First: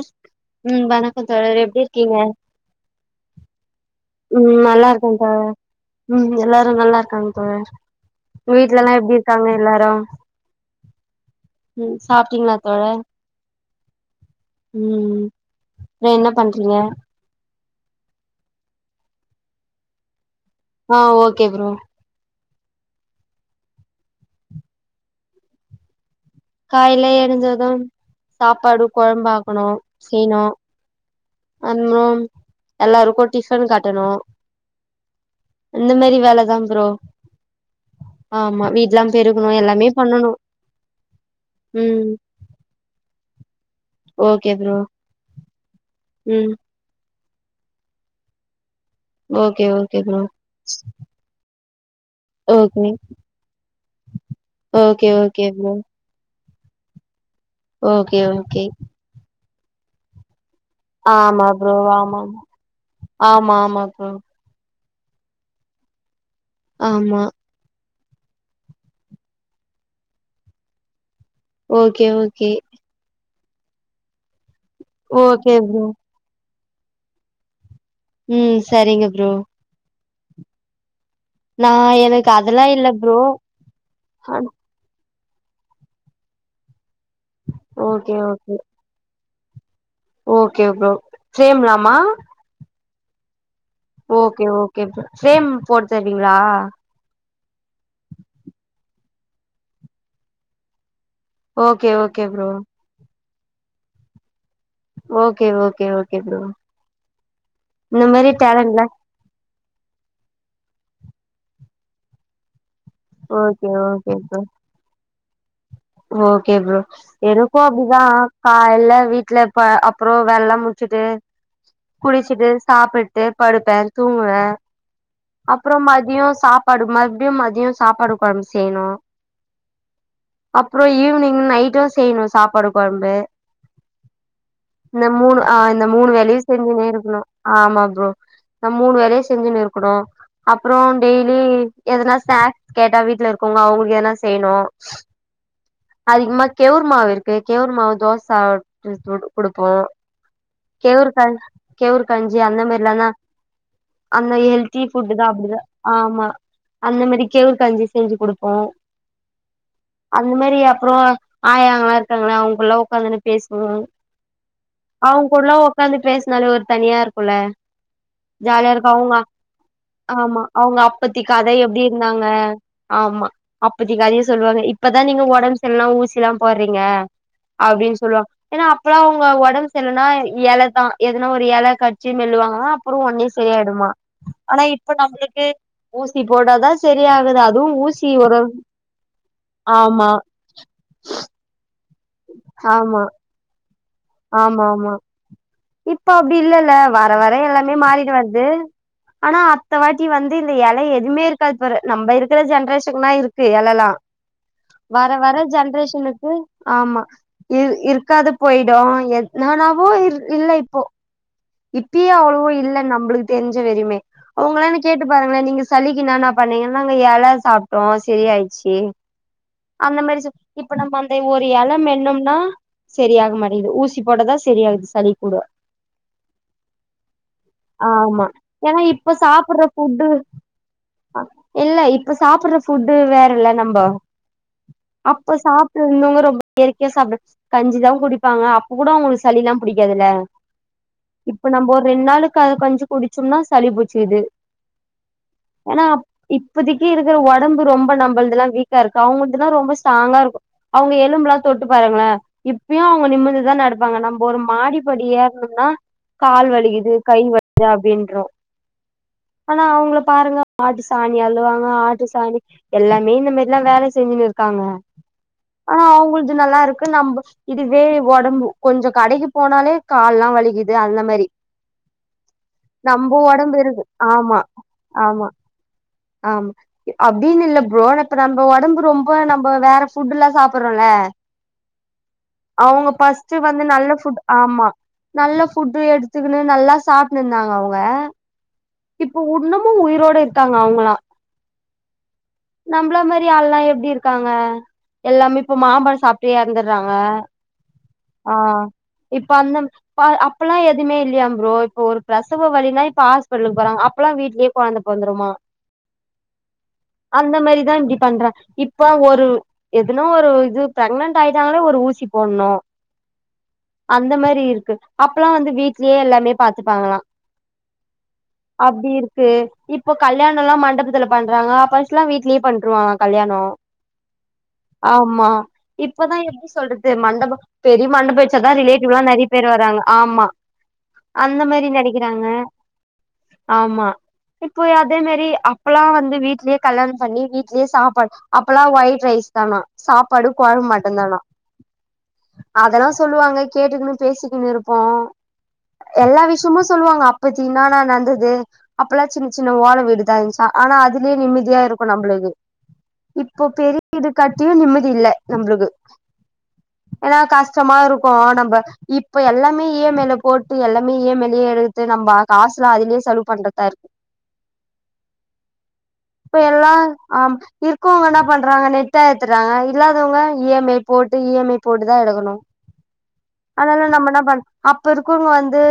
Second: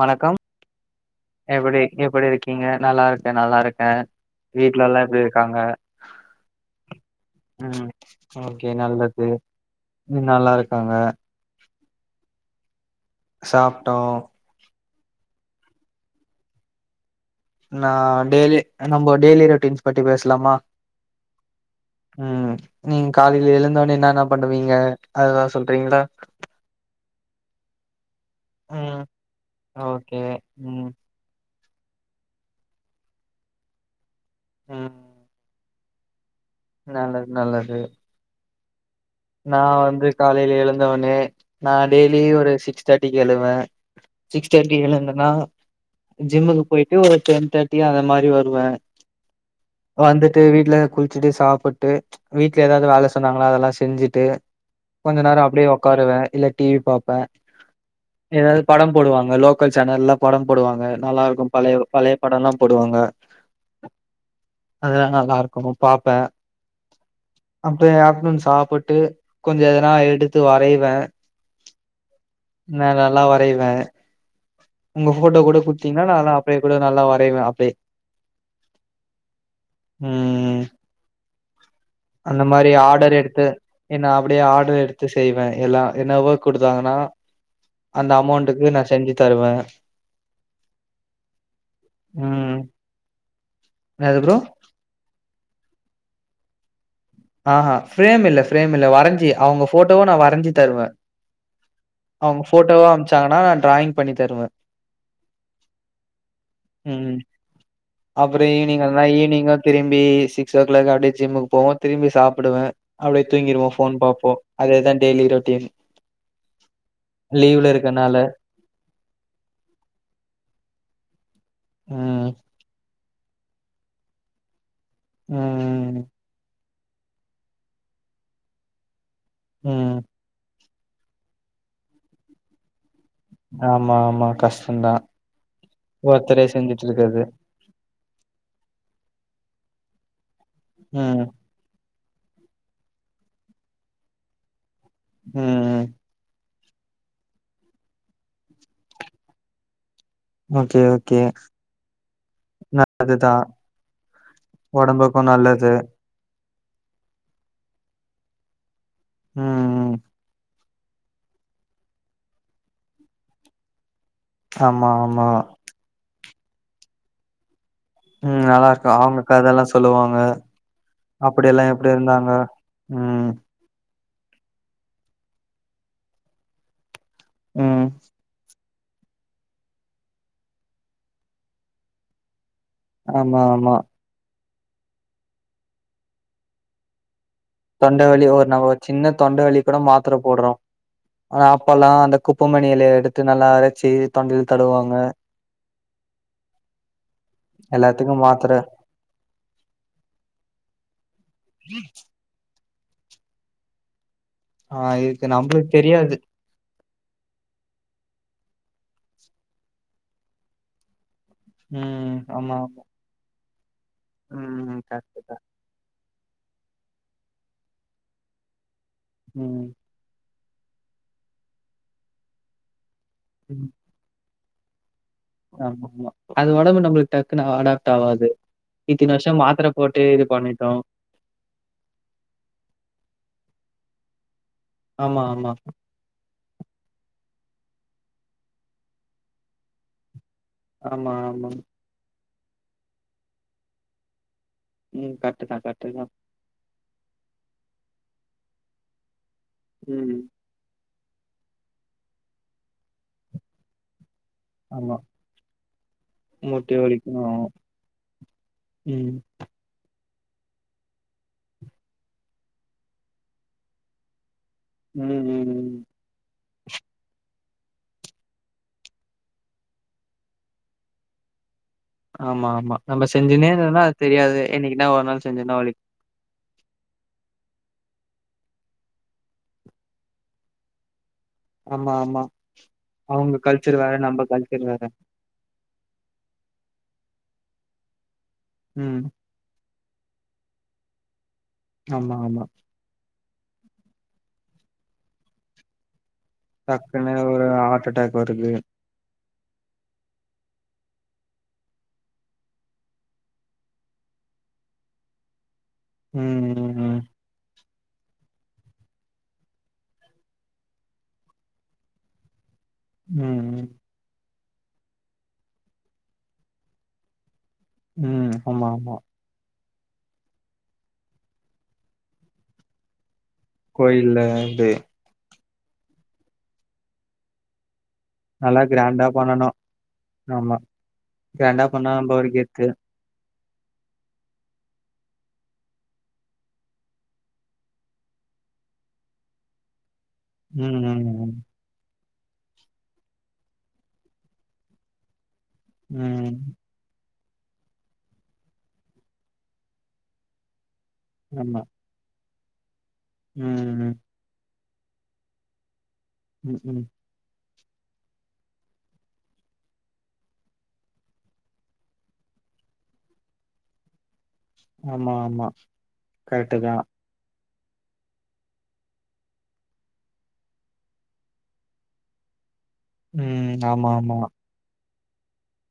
வணக்கம் ம் வணக்கம் தோழர் எப்டி எப்டி இருக்கீங்க நல்லா இருக்கேன் நல்லா இருக்கேன் உம் நல்லா இருக்கங்க தோழர் உம் எல்லாரும் நல்லா இருக்காங்க தோழர் ம் உங்க ஓகே வீட்ல எல்லாம் எப்படி நல்லது இருக்காங்க எல்லாரும் ம் நல்லா இருக்காங்க. சாப்டீங்களா தோழர் சாப்பிட்டோம் உம் உம் வே என்ன பண்றீங்க நா டெய்லி நம்ம டெய்லி ரொட்டீன்ஸ் பத்தி பேசலாமா ஆஹ் ஓகே ப்ரோ உம் நீங்க காலையில எழுந்தோனே என்ன என்ன பண்ணுவீங்க அதெல்லாம் சொல்றீங்களா காலாயில எழுஞ்சதும் சாப்பாடு ம் குழம்பு ஆக்கணும் ஓகே செய்யணும் ம் உம் உம் எல்லாருக்கும் டிபன் கட்டணும் ஆ அந்த மாதிரி வேலை அதா ப்ரோ ஆமா வீட்லாங் நான் வந்து காலையில எழுந்தவனே நான் ம் டெய்லி ஒரு சிக்ஸ் தேர்ட்டிக்கு எழுவேன் ஓகே சிக்ஸ் ப்ரோ தேர்ட்டி எழுந்தனா ம் ஜிம்க்கு போயிட்டு ஒரு டென் தேர்ட்டி அது மாதிரி வருவேன் ஓகே ஓகே ப்ரோ வந்துட்டு வீட்டு்ல குளிச்சுட்டு சாப்பிட் டு வீட்டுல ஓகே ஏதாவது வேலை சொன்னாங்கனா அதெல்லாம் செஞ்சுட் ட்டு ஓகே கொஞ்ச நேரம் ஓகே அப்படியே ப்ரோ உக்காருவேன் இல்ல டிவி பாப்பேன் ஓகே ஏதாவது ஓகே படம் போடுவாங்க மக்கள் செனல்ல படம் போடுவாங்க நல்லா ஆமா இருக்கு ப்ரோ பழைய பழைய ஆமா படம்லா ஆமா ஆமா ப்ரோ அதெல்லாம் நல்லா இருக்கும் பார்ப்பேன் ஆமா டுடே ஆஃப்டர்னுன் சாப் விட்டு கொஞ்சம் எதனா எடுத்து வரைவேன் ஓகே ஓகே வரைவேன் உங்க போட்டோ ஓகே கூட ப்ரோ குடுத்தீங்கன்னா நா அப்படியே கூட நல்லா வரையுவே அப்டியே ம் சரிங்க ப்ரோ ம் ம் நா எனக்கு அந்த அதெல்லா மாதிரி இல்ல ஆர்டர் ப்ரோ எடுத்து ஏன்ன அப்படியே ஆர்டர் எடுத்து செய்வேன் எல்லா என்னவோ கொடுத்தாங்கன்னா அந்த ஓகே ஓகே அமௌண்ட்டுக்கு நான் செஞ்சு தருவ ஓகே ப்ரோ சேம்லாமா ம் என்னது bro okay okay bro frame போட்டு தருவீங்களா ஆ ஃப்ரேம் இல்ல ஃப்ரேம் இல்ல வரஞ்சி அவங்க போட்டோவ நான் வரஞ்சி தருவேன் ஓகே ஓகே ப்ரோ ட்டாங்கனா நா டிராயி்ங் பண்ணி தருவ ஓகே ஓகே ஓகே ப்ரோ இந்த மாரி அப்புற ஈவ்னிங் டேலண்ட்லா வந்தனா ஈவ்னிங்கு திரும்பி சிக்ஸ் ஓ க்ளாக் அப்டியே ஜிம்முக்கு போவோ திரும்பி சாப்புடுவே அப்டியே ஓகே தூங்கிருவோ ஃபோன் ஓகே பாப்போ ப்ரோ அதேதா daily routine okay bro எனக்கு அப்டிதா இருக்கனால. காலைல வீட்ல இருப்ப அப்றொ வேல்லா முடுச்சுட்டு ம். குளிச்சிட்டு சாப்புட் ட்டு படுப்பே தூங்குவே அப்றம் ம். மதியொ சாப் பாடு மறுப்டியும் மதியொ சாப்பாடு கொழம்பு செய்ணு உம் அப்றொ ஈவ்னிங் நைட்டு செய்ணு சாப்பாடு கொழம்பு ஆமா, ஆமா. கஷ்டம் தான். இந்த மூணு ஆ இந்த மூணு வேலையு ஒருத்தரே செஞ்சுட்டு செஞ்சுனே இருக்கணு இருக்கறது. ஆமா ப்ரோ இந்த மூணு வேலையு செஞ்சுன்னு இருக்கணு அப்றோ ம். டெய்லி எதனா ஸ்நாக்ஸ் கேட்டா வீட்ல இருக்கவ்ங்க அவுங்களுக்கு எதனா செய்ணு ம். அதிகமா கெவுர் மாவு இருக்கு கெவுர் மாவு தோச குடுப்போ ஓகே, கெவுர் ஓகே. க கேவுர் கஞ்சி அந்த மாரிலானா நல்லதுதான். அந்த ஹெல்த்தி ஃபுட்டு தா உடம்புக்கும் அப்டிதா நல்லது. ஆமா அந்த மாரி கேவுரு கஞ்சி செஞ்சு கொடுப்போ உம் உம் அந்த மாரி அப்றோ ஆயாங்களா இருக்காங்கல்ல அவுங்கூல்லா ஒக்காந்துன்ன பேசுவோ ஆமா, அவுங் ஆமா. கூடலா ஒக்காந்து பேச னாலே ஒரு தனியா இருக்குல்ல ம் நல்லா ஜாலியா இருக்கு அவுங்க அவங்க கதெல்லா சொல்லுவாங்க ஆமா அவுங்க அப்பத்தி கத எப்டி இருந்தாங்க ஆமா ம் அப் பத்தி கதிய சொல்வாங்க இப் பதா நீங்க ஒடம் சர்லெனா ஊசில்லா போர்றீங்க ம் அப்டீன் சொல்வா ஏனா அப்பல்லா அவுங்க ஒடம் சர்லனா எலதா எதனா ஒரு எல கட்ச்சு மெல்லுவாங்க அ ப்புறோ ஒன்னே ஆமா ஆமா சரியாயிடுமா ஆனா இப்ப நம்மளுக்கு ஊசி போடாதா சரியா தொண்டவலி ஒரு நம்ம சின்ன தொண்டவலி திர ஆமா மாத்திர போட்றோ ஆனா பலா குப்பமணியல ஆமா எடுத்து நல்லா அரை ச்சு தொண்டைல ஆமா ஆமா தடவாங்க இப்ப அப்டி இல்லல்ல வர வர எல்லாமே எல்லாத்துக்கு மாத்திர மாறிட்டுவருதுஆனா அத்த வாட்டி வந்து இந்த எலை எதுவுமே இருக்காது பாரு நம்ம இருக்கிற ஜென்ரேஷன் ஜென்ரேஷன் னா இருக்கு எலல்லாம் ஆ வர இருக்கு வர நம்மளுக்கு தெரியாது ஜென்ரேஷனுக்கு ஆமா இருக்காது போயிடும் நானாவோ இரு இல்ல இப்போ இப்பயே ம் அவ்ளோவ ஆமா இல்ல ஆமா நம்மளுக்கு தெரிஞ் வெரி மே உங்களான ம் கேட்டு கரெக்ட் கரெக்ட் பாருங்களேன் நீங்க சலிக்குனான் பண்ணீங்கன்னா அங்க எல சாப்டோம் செரி ஆயிச்சு ம் அந்த மாரி இப்ப நம்ம அந்த ஒரு எல மேன்னம்னா சரியிக மாட்டேங்குது ஊசி போட்டதா சரியாகுது சளி கூட ஆமா ஆமா அது ஒடம்பு நம்மளுக்கு டக்குன்னு அடாப்ட் ஆவாது ஏன்ன இத்தின இப்ப வருஷோ சாப்ற மாத்திர போட்டு ஃபுட்டு இது பண்ணிட்டோ இல்ல இப்ப சாப்புர ஃபுட்டு வேற இல்ல வா ஆமா அப்ப ஆமா சாப்ட்டு ரொம்ப இயற்கையா சாப்புடு கஞ்சிதான் குடிப்பாங்க அப்ப கூட அவுங்களுக்கு சளிலான் புடி க்காதுல ஆமா இப்ப ஆமா நம்ம ஒரு ரெண்டு நாளுக்கு கஞ்சி குடிச்சோம்னா சளி புடிச்சுக்குது ம் கரெக்ட் தா ஏன்னா கரெக்ட் தா இப்போதைக்கு இருக்கு உடம்பு ரொம்ப நம்மளல்லாம் வீக்கா இருக்கு அவுங்க இது நா ரொம்ப ஸ்ட்ராங்கா ம் இருக்கு அவுங்க எ ஒடம்பலாம் தொட்டு பாருங்களன் இப்பும் அவங்க நிமிந்துதான் நடப்பாங்க நம்ம ஒரு ஆமா மாடிபடிய யேறணும்னா கால் மூட்டி வலிக்குது வலிக்கு கை வலிக்குது ம் அப்படின்றோஆனா அவுங்க பாருங்க ஆட்டு சாணி அள்ளுவாங்க ஆட்டு சாணி எல்லாமே இந்த மாரி எல்லாம் வேலை செஞ்சுன்னு இரு க்காங்க ம் ம் ம் ஆனா அவுங்களுக்கு நல்லா இருக்கு நம்ம இதுவே ஒடம்பு கொஞ்ச கடைக்கி போனாலே கால் எல்லாம் வலிகிது அந்த மாரி ஆமா ஆமா நம்ம நம்ப ஒடம்பு செஞ்சுனேன்னா இருக்கு அது தெரியாது ஆமா என்னனைக்குனா ஒரு நாள் செஞ்சன்னா வலி அப்படின்னு இல்லலை ப்ரோ இப்ப நம்ம ஒடம்பு ரொம்ப நம்ம வேற ஃபுட்டு் எல்லாம் சாப்பிடுறோம்ல ஆமா ஆமா அவங்க கல்ச்சர் வேற நம்ம கல்ச் ம்மா நல்ல புட்டு் எடுத்துக்குனு நல்லா சாப் இருந்தாங்க அவங்க ம் இப்போ ஒண்ணும் உயிரோட இருக்காங்க அவங்களாம் ஆமா ஆமா எல்லா எப்டி இருக்காங்க எல்லாமே இப்ப மாம்பழம் சாப் டக்குன்னு ஒரு ஹார்ட் அட்டாக் ஆ வருது இப்ப அந்த அப்பல்லாம் எதுவுமே இல்லையா ப்ரோ இப்ப ஒரு பிரசவ வழின்னா இப்ப ஆஸ் பிட்டல் போறங்க அப்பெல்லா வீட்லேயே குழந்தை பொறந்துருமா ம் ம் அந்த மாரி தான் இப்டி பண்றன் இப்ப ஒரு எதுனா ஒரு இது பிரெக்னன்ட் ஆயிட்டாங்களே ஒரு ஊசி போடணும் ம் ம் அந்த மாரி இரு இருக்கு அப்பல்லாம் வந்து வீட்லயே எல்லாமே பாத்துப்பாங்களாம் ம் ம். ஆமா அப்டி ஆமா இருக்கு இப்போ கல்யாணம் எல்லாம் மண்டபத்தில் பண்றாங்க பஸ்ட்லாம் வீட்லயே பண்ணருவாங்க கல்யணம் கோயில்ல இது னு ஆமா இப்பதான் எப்டி சொல்றது மண்டபம் பெரிய மண்டப வச்சாதான் நல்லா ரிலேட்டிவ்‌ கிராண்டா எல்லாம் நிறைய பண்ணனு பேர் வராங்க ஆமா அந்த கிராண்டா மாரி பண்ணா நம்ப நினைக்கிறாங்க ஒரு கெத்து ஆமா இப்போ அதே மாரி அப்பல்லாம் வந்து வீட்லயே கல்யாணம் பண்ணி வீட்லயே சாப்பாடு அப்பல்லாம் ஒயிட் ரைஸ் தானா சாப் படுக்க ம் மாட்டம்தானா ம் அதெல்லாம் சொல்லுவாங்க கேட்டுக்கன்னு பேசிக்கனும் இருப்போம் ம் எல்லா ம் விஷயமு சொல்லுவாங்க அப் பத்தினா நடந்தது அப்பல்லாம் சின்ன சின்ன ஓலை வீடுதா இருந்துச்சா ஆனா அது நிம்மதியா ஆமா இருக்கும் நம்மளுக்கு இப்போ ம் பெரிய ம் வீடு கட்டியும் நிம் இல்ல நம்பளுக்கு உம் உம் ஏன்னா கஷ்டமா இருக்கோ நம்ப இப்ப எல்லாமே இ ஐ எம் மைல போட்டு எல்லாமே இ ஐ எம் மையிலே எடுத்து நம்ப காசுலா அதுலயே செலவு பண்றதா இருக்கு ஆமா ஆமா இப்ப எல்லா கரெட்டுதான் ஆம் இருக்கவங்க என்ன பண்றாங்க நெட்டா ஏத்துறாங்க இல்லாதவங்க இ எம் ஐ போட்டு இ எம் ஐ போட்டு தான் எடுக்கணும் ம் ஆமா அதலாம் நம்ம ஆமா என்ன இப்ப இருக்குவங்க வந்து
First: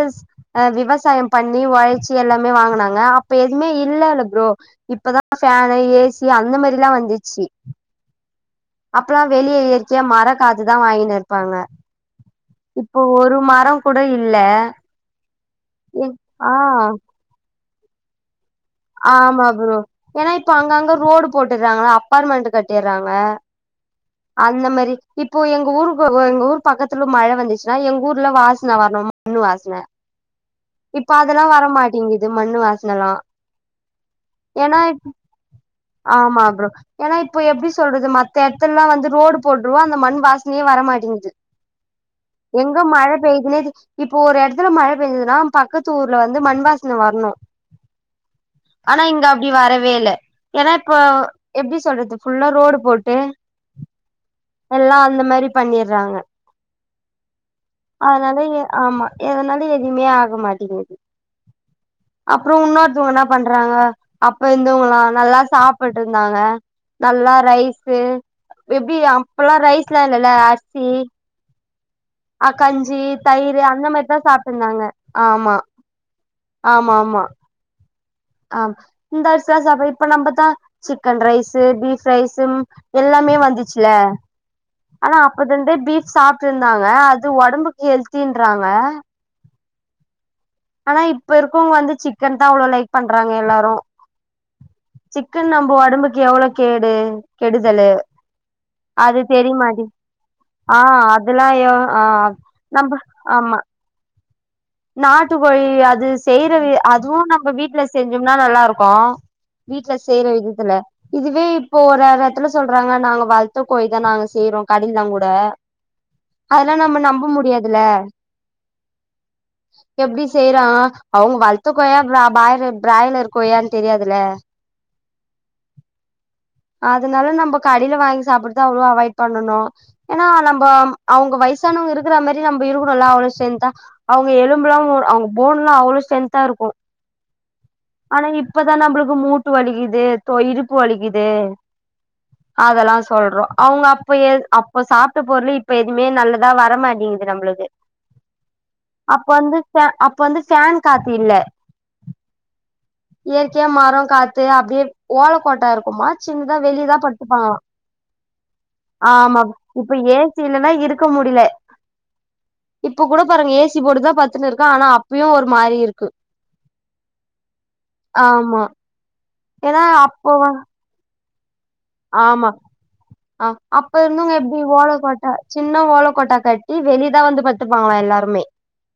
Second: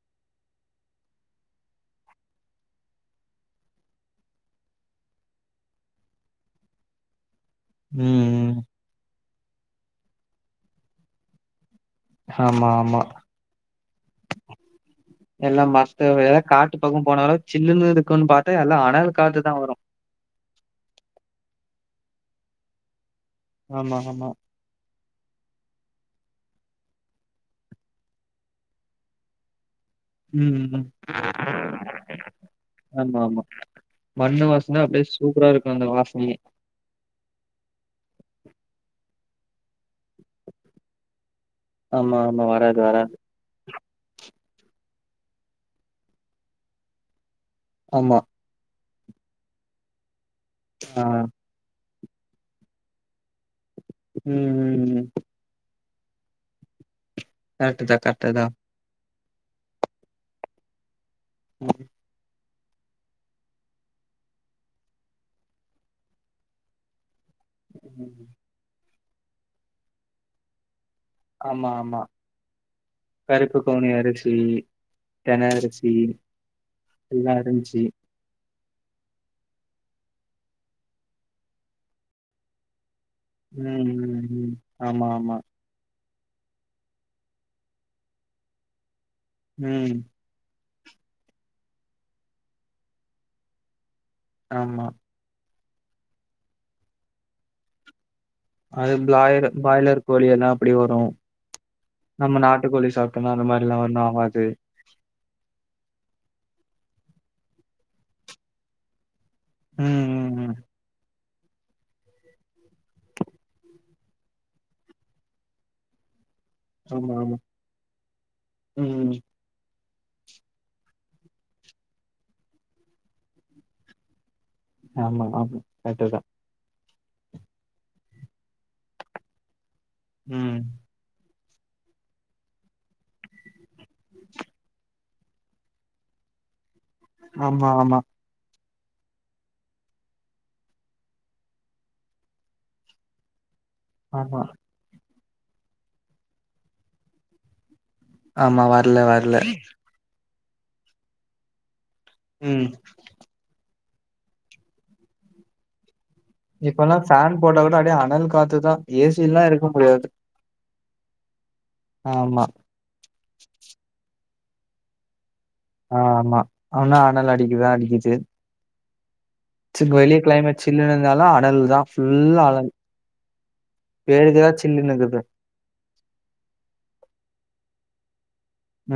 உ விவசாயம் பண்ணி உழைச்சி எல்லாமே வாங்கனாங்க அப்ப எதுவுமே இல்லல்ல ப்ரோ இப்பதான் ஃபேனு ஏசி அந்த மேரி எல்லா வந்துச்சு ம்ம் அப்பல்லாம் வெளியே இயற்கையா மர காத்துதான் வாங்கினு இருப்பாங்க ஆமா இப்போ ஆமா ஒரு மரம் கூட இல்ல எல்லா மத்த எதா காட்டு பக்கம் போன அளவு சில்லுனு இருக்கு பாத் ஆமாகுரு ஏனாப் இப்ப அங்கங்க ரோடு போட்டுறாங்க அப்பார்ட்மெண்ட் கட்டிறாங்க ஆமா ஆமா அந்த மாரி இப்போ எங்க ஊருக்கு எங்க ஊர் பக்கத்துல மழை வந்துச்சுன்னா எங்க ஊர்ல வரணும் மண்ணு வாசனை உம் வரமாட்டேங்குது மண்ணு வாசனல்லா ஆமா ஆமா மண்ணு ஏன்னா வாசம்தா அப்படியே சூப்பரா இருக்கும் ஆமா ப்ரோ ஏன்னா இப்போ எப்படி சொல்றது மத்த இடத்துலல்லாம் வந்து ரோடு போட்டுறுவோம் அந்த மண் வாசனையே வர மாட்டேங்குது ஆமா ஆமா எங்க வராது வராது மழை பெய்துனே இப்போ ஒரு இடத்துல மழை பெய்ஞ்சுதுன்னா பக்கத்து ஊர்ல வந்து மண்வாசன வரணும் ஆமா ஆனா இங்க அப்டி வரவே இல்ல ஏன்னா இப்ப ஆ எப்படி சொல்றது ஃபுல்லா ரோடு போட்டு ம் ம் எல்லா ம் அந்த மாரி பண்ணிரு றாங்க கரெக்ட்டுதா கரெக்ட்டுதா அதனால ஏ ஆமா எதனாலும் எதுவுமே ஆக மாட்டேங்குது [inaudible] அப்புறம் உன்னொருத்தவங்க என்ன பண்றாங்க அப்ப இருந்தவங்களாம் நல்லா சாப்பிட்டு இருந்தாங்க நல்லா ரைஸ்சு எப்படி அப்பல்லாம் ரைஸ் எல்லா இல்ல ல அரிசி ஆமா ஆமா அஹ கஞ்சி கருப்பு தயிர் அந்த கவுனி மேரிதான் அரிசி சாப்பிட்டுன்னு இருந்தாங்க தென ஆமா அரிசி ஆமா ஆமா எல்லா இருந்துச்சு ஆன் இந்த அரிசி தான் சாப்பறது இப்ப நம்மத் த சிக்கன் ரைஸ் பீஃப் ரைஸ்சு எல்லாமே வந்துச்சுல ம் ம் ம் ஆமா ஆனா ஆமா அப்பதுலே இந்தே ஃபீப் சாப்ட்டுன்னு இருந்தாங்க அது உடம்புக்கு ஹெல்தி இன்றாங்க உம் ஆனா இப்ப இருக்கவங்க வந்து சிக்கன் தான் அவ்வளவு லைக் பண்றாங்க எல்லாரும் ஆமா சிக்கன் நம் ஒடம்புக்கு எவ்ளோ கேடு கெடுதலு அது பிளாய்ட பாய்லர் கோழி எல்லாம் அப்படி ஆ வரும் அதெல்லா யோ ஆ நம்ம நாட்டு கோழி நம்ப சாப்பிட்டோம்னா அந்த ஆமா மாதிரிலாம் ஒன்னும் ஆவாது [unintelligible] நாட்டுக்கோழி அது செய்ற வி அதுவும் நம்ப வீட்ல செஞ்சோம்னா நல்லா இருக்கும் வீட்ல ம் செய்யற ம் ம் விதத்துல இதுவே இப்போ ஒரு எடத்துல சொல்றாங்க நாங்க வள்த்த கோழி தான் நாங்க செய்றோம் [unintelligible] கூட அதெல்லாம் நம்ம ஆமா நம்ப ஆமா முடியாதுல ம் எப்டி செய்றான் அவங்க வள்த்தக்கோயா ப்ரா பாய்லர் பிராய்லர் கோலியானு தெரியாதுல ஆமா ஆமா கர்ட்டுதான் அதனால நம்ப கடையில வாங்கி சாப்பிடுறது அவ்ளோ அவாய்ட் பண்ணனும் ஏன்னா ம் நம்ப அவங் வய்சு சானவங்க இருக்கிற மாரி நம்ப இருக்கணும்ல அவ்ளோ ஸ்ட்ரென்த்தா ங்க எலும்புலாம் அவுங் போன்லா அவ்ளோ ஸ்டேன்தா இருக்கும் ஆமா ஆமா இப்பதான் நம்பளுக்கு மூட்டு வலிக்குது தொ இடுப்பு வலிக்குது அதெல்லாம் சொல்றோம் அவுங்க அப்பய ஆமா அப்ப சாப் ட்ட பொருள் இப்ப எதுமே நல்லதா வரமாட்டேங்குது நம்ளுக்கு ஆமா வர்ல வர்ல ப்ப வந்து ஃபேன் காத்தில்ல உம் மரோ காத்து அப்டியே ஓலக்கோட்டா இருக்குமா சின்னதா வெளியதா இப்பல்லாம் ஃபேன் படுத்துப்பாங்களா போட்ட கூட அப்படியே அனல் காத்துதான் ஏசி இல்னா ஆமா இருக்க இப்ப முடியாது ஏ சி இல்லன்னா இருக்க முடில ஆமா இப்ப கூட பாருங்க ஏசி போட்டுதான் பத்துட்டு இருக்கன் ஆனா அப்பயும் ஒரு மாரி இருக்கு ஆஹ் மா ஆனா அனள் அடிக்குதான் அடிக்குது ஆமா ஏன்னா சில் வெளிய அப்போ வ கிளைமேட்ஸ் சில்லுனு இருந்தாலும் அ நல் ஆமா அப் அப்ப இருந்தவங்க பேருக்குதா எப்டி சில்லுனு இருக்குது ஓலக்கோட்டா சின்ன ஓலக்கோட்டா கட்டி வெளிதான் வந்து பத் த்துப்பாங்களா எல்லாருமே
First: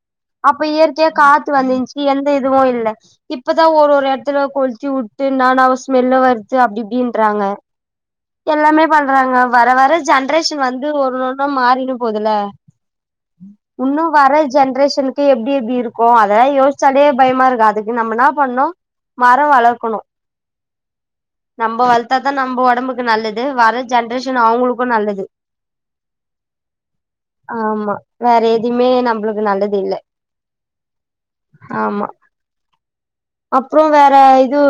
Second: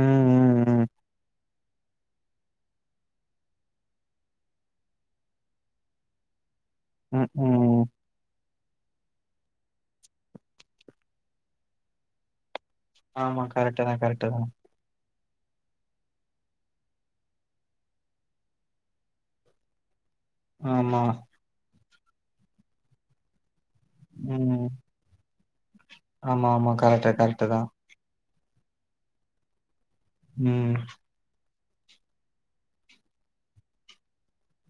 ம் அப்ப ம் இயற்கையா காத் த்து வந்துச்சு எந்த இதுவும் இல்ல இப்பதான் ஒரு ஒரு எட்த்துல கொளுத்தி உட்டு இன்னனவோ ஸ்மெல்லு வரு அப்டி ம் இப்டின்றாங்க ம் ம் எல்லாமே பண்றாங்க வர வர ஜென்ரேஷன் வந்து ஒண்ணொண்ணு மாறினு போவுதல ஆமா கரெக்ட்டு தா இன்னும் கரெக்ட்டு வர தா ஜென்ரேஷனுக்கு எப்படி எப்படி இருக்கும் அதெல்லாம் யோசிச்சாலே பயமா இருக்கும் அதுக்கு நம்ம என்ன பண்ணணு மரம் வளர்க்கணும் ஆமா நம்ப வளர்த்தாதா நம்ப உடம்புக்கு நல்லது வர ஜென்ரேஷன் ம் அவங்களுக்கும் நல்லது ஆமா ஆமா கரெக்ட்டு கரெக்ட்டு தா ஆமா வேற எதுவுமே நம்மளுக்கு நல்லது இல்லை ம் ஆமா அப்புறம் வேற இது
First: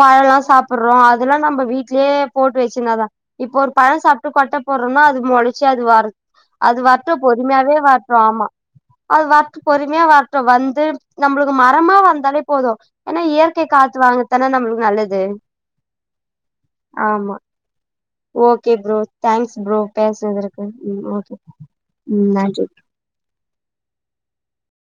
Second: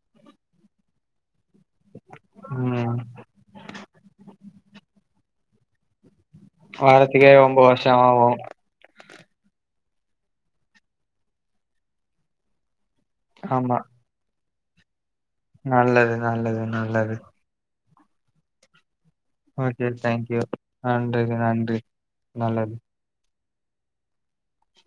பழ எல்லாம் சாப்பிடுறோம் அதெல்லாம் நம்ம வீட்லயே போட்டு ம் வச்சுனாதான் இப்போ ஒரு பழம் சாப்பிட்டு கொட்ட போட்றோனா அது மொளச்சு அது வர்துனா அது வரட்டு வாரத்துக்கே ஒம்ப பொறுமையாவே வருஷோ வறட்டும் ஆவு ஆமா அது வரட் பொறுமையா வரட்டும் வந்து நம்மளுக்கு மரமா வந்தாலே போதும் ஏன்னா இயற்கை ஆமா காத்து வாங்குது அதான நம்மளுக்கு நல்லது நல்லது நல்லது நல்லது ஆமா okay bro thanks bro okay thank you பேசுறது இருக்கு ஓகே நன்றிங்க ப்ரோ நன்றி நல்லது நன்றி ப்ரோ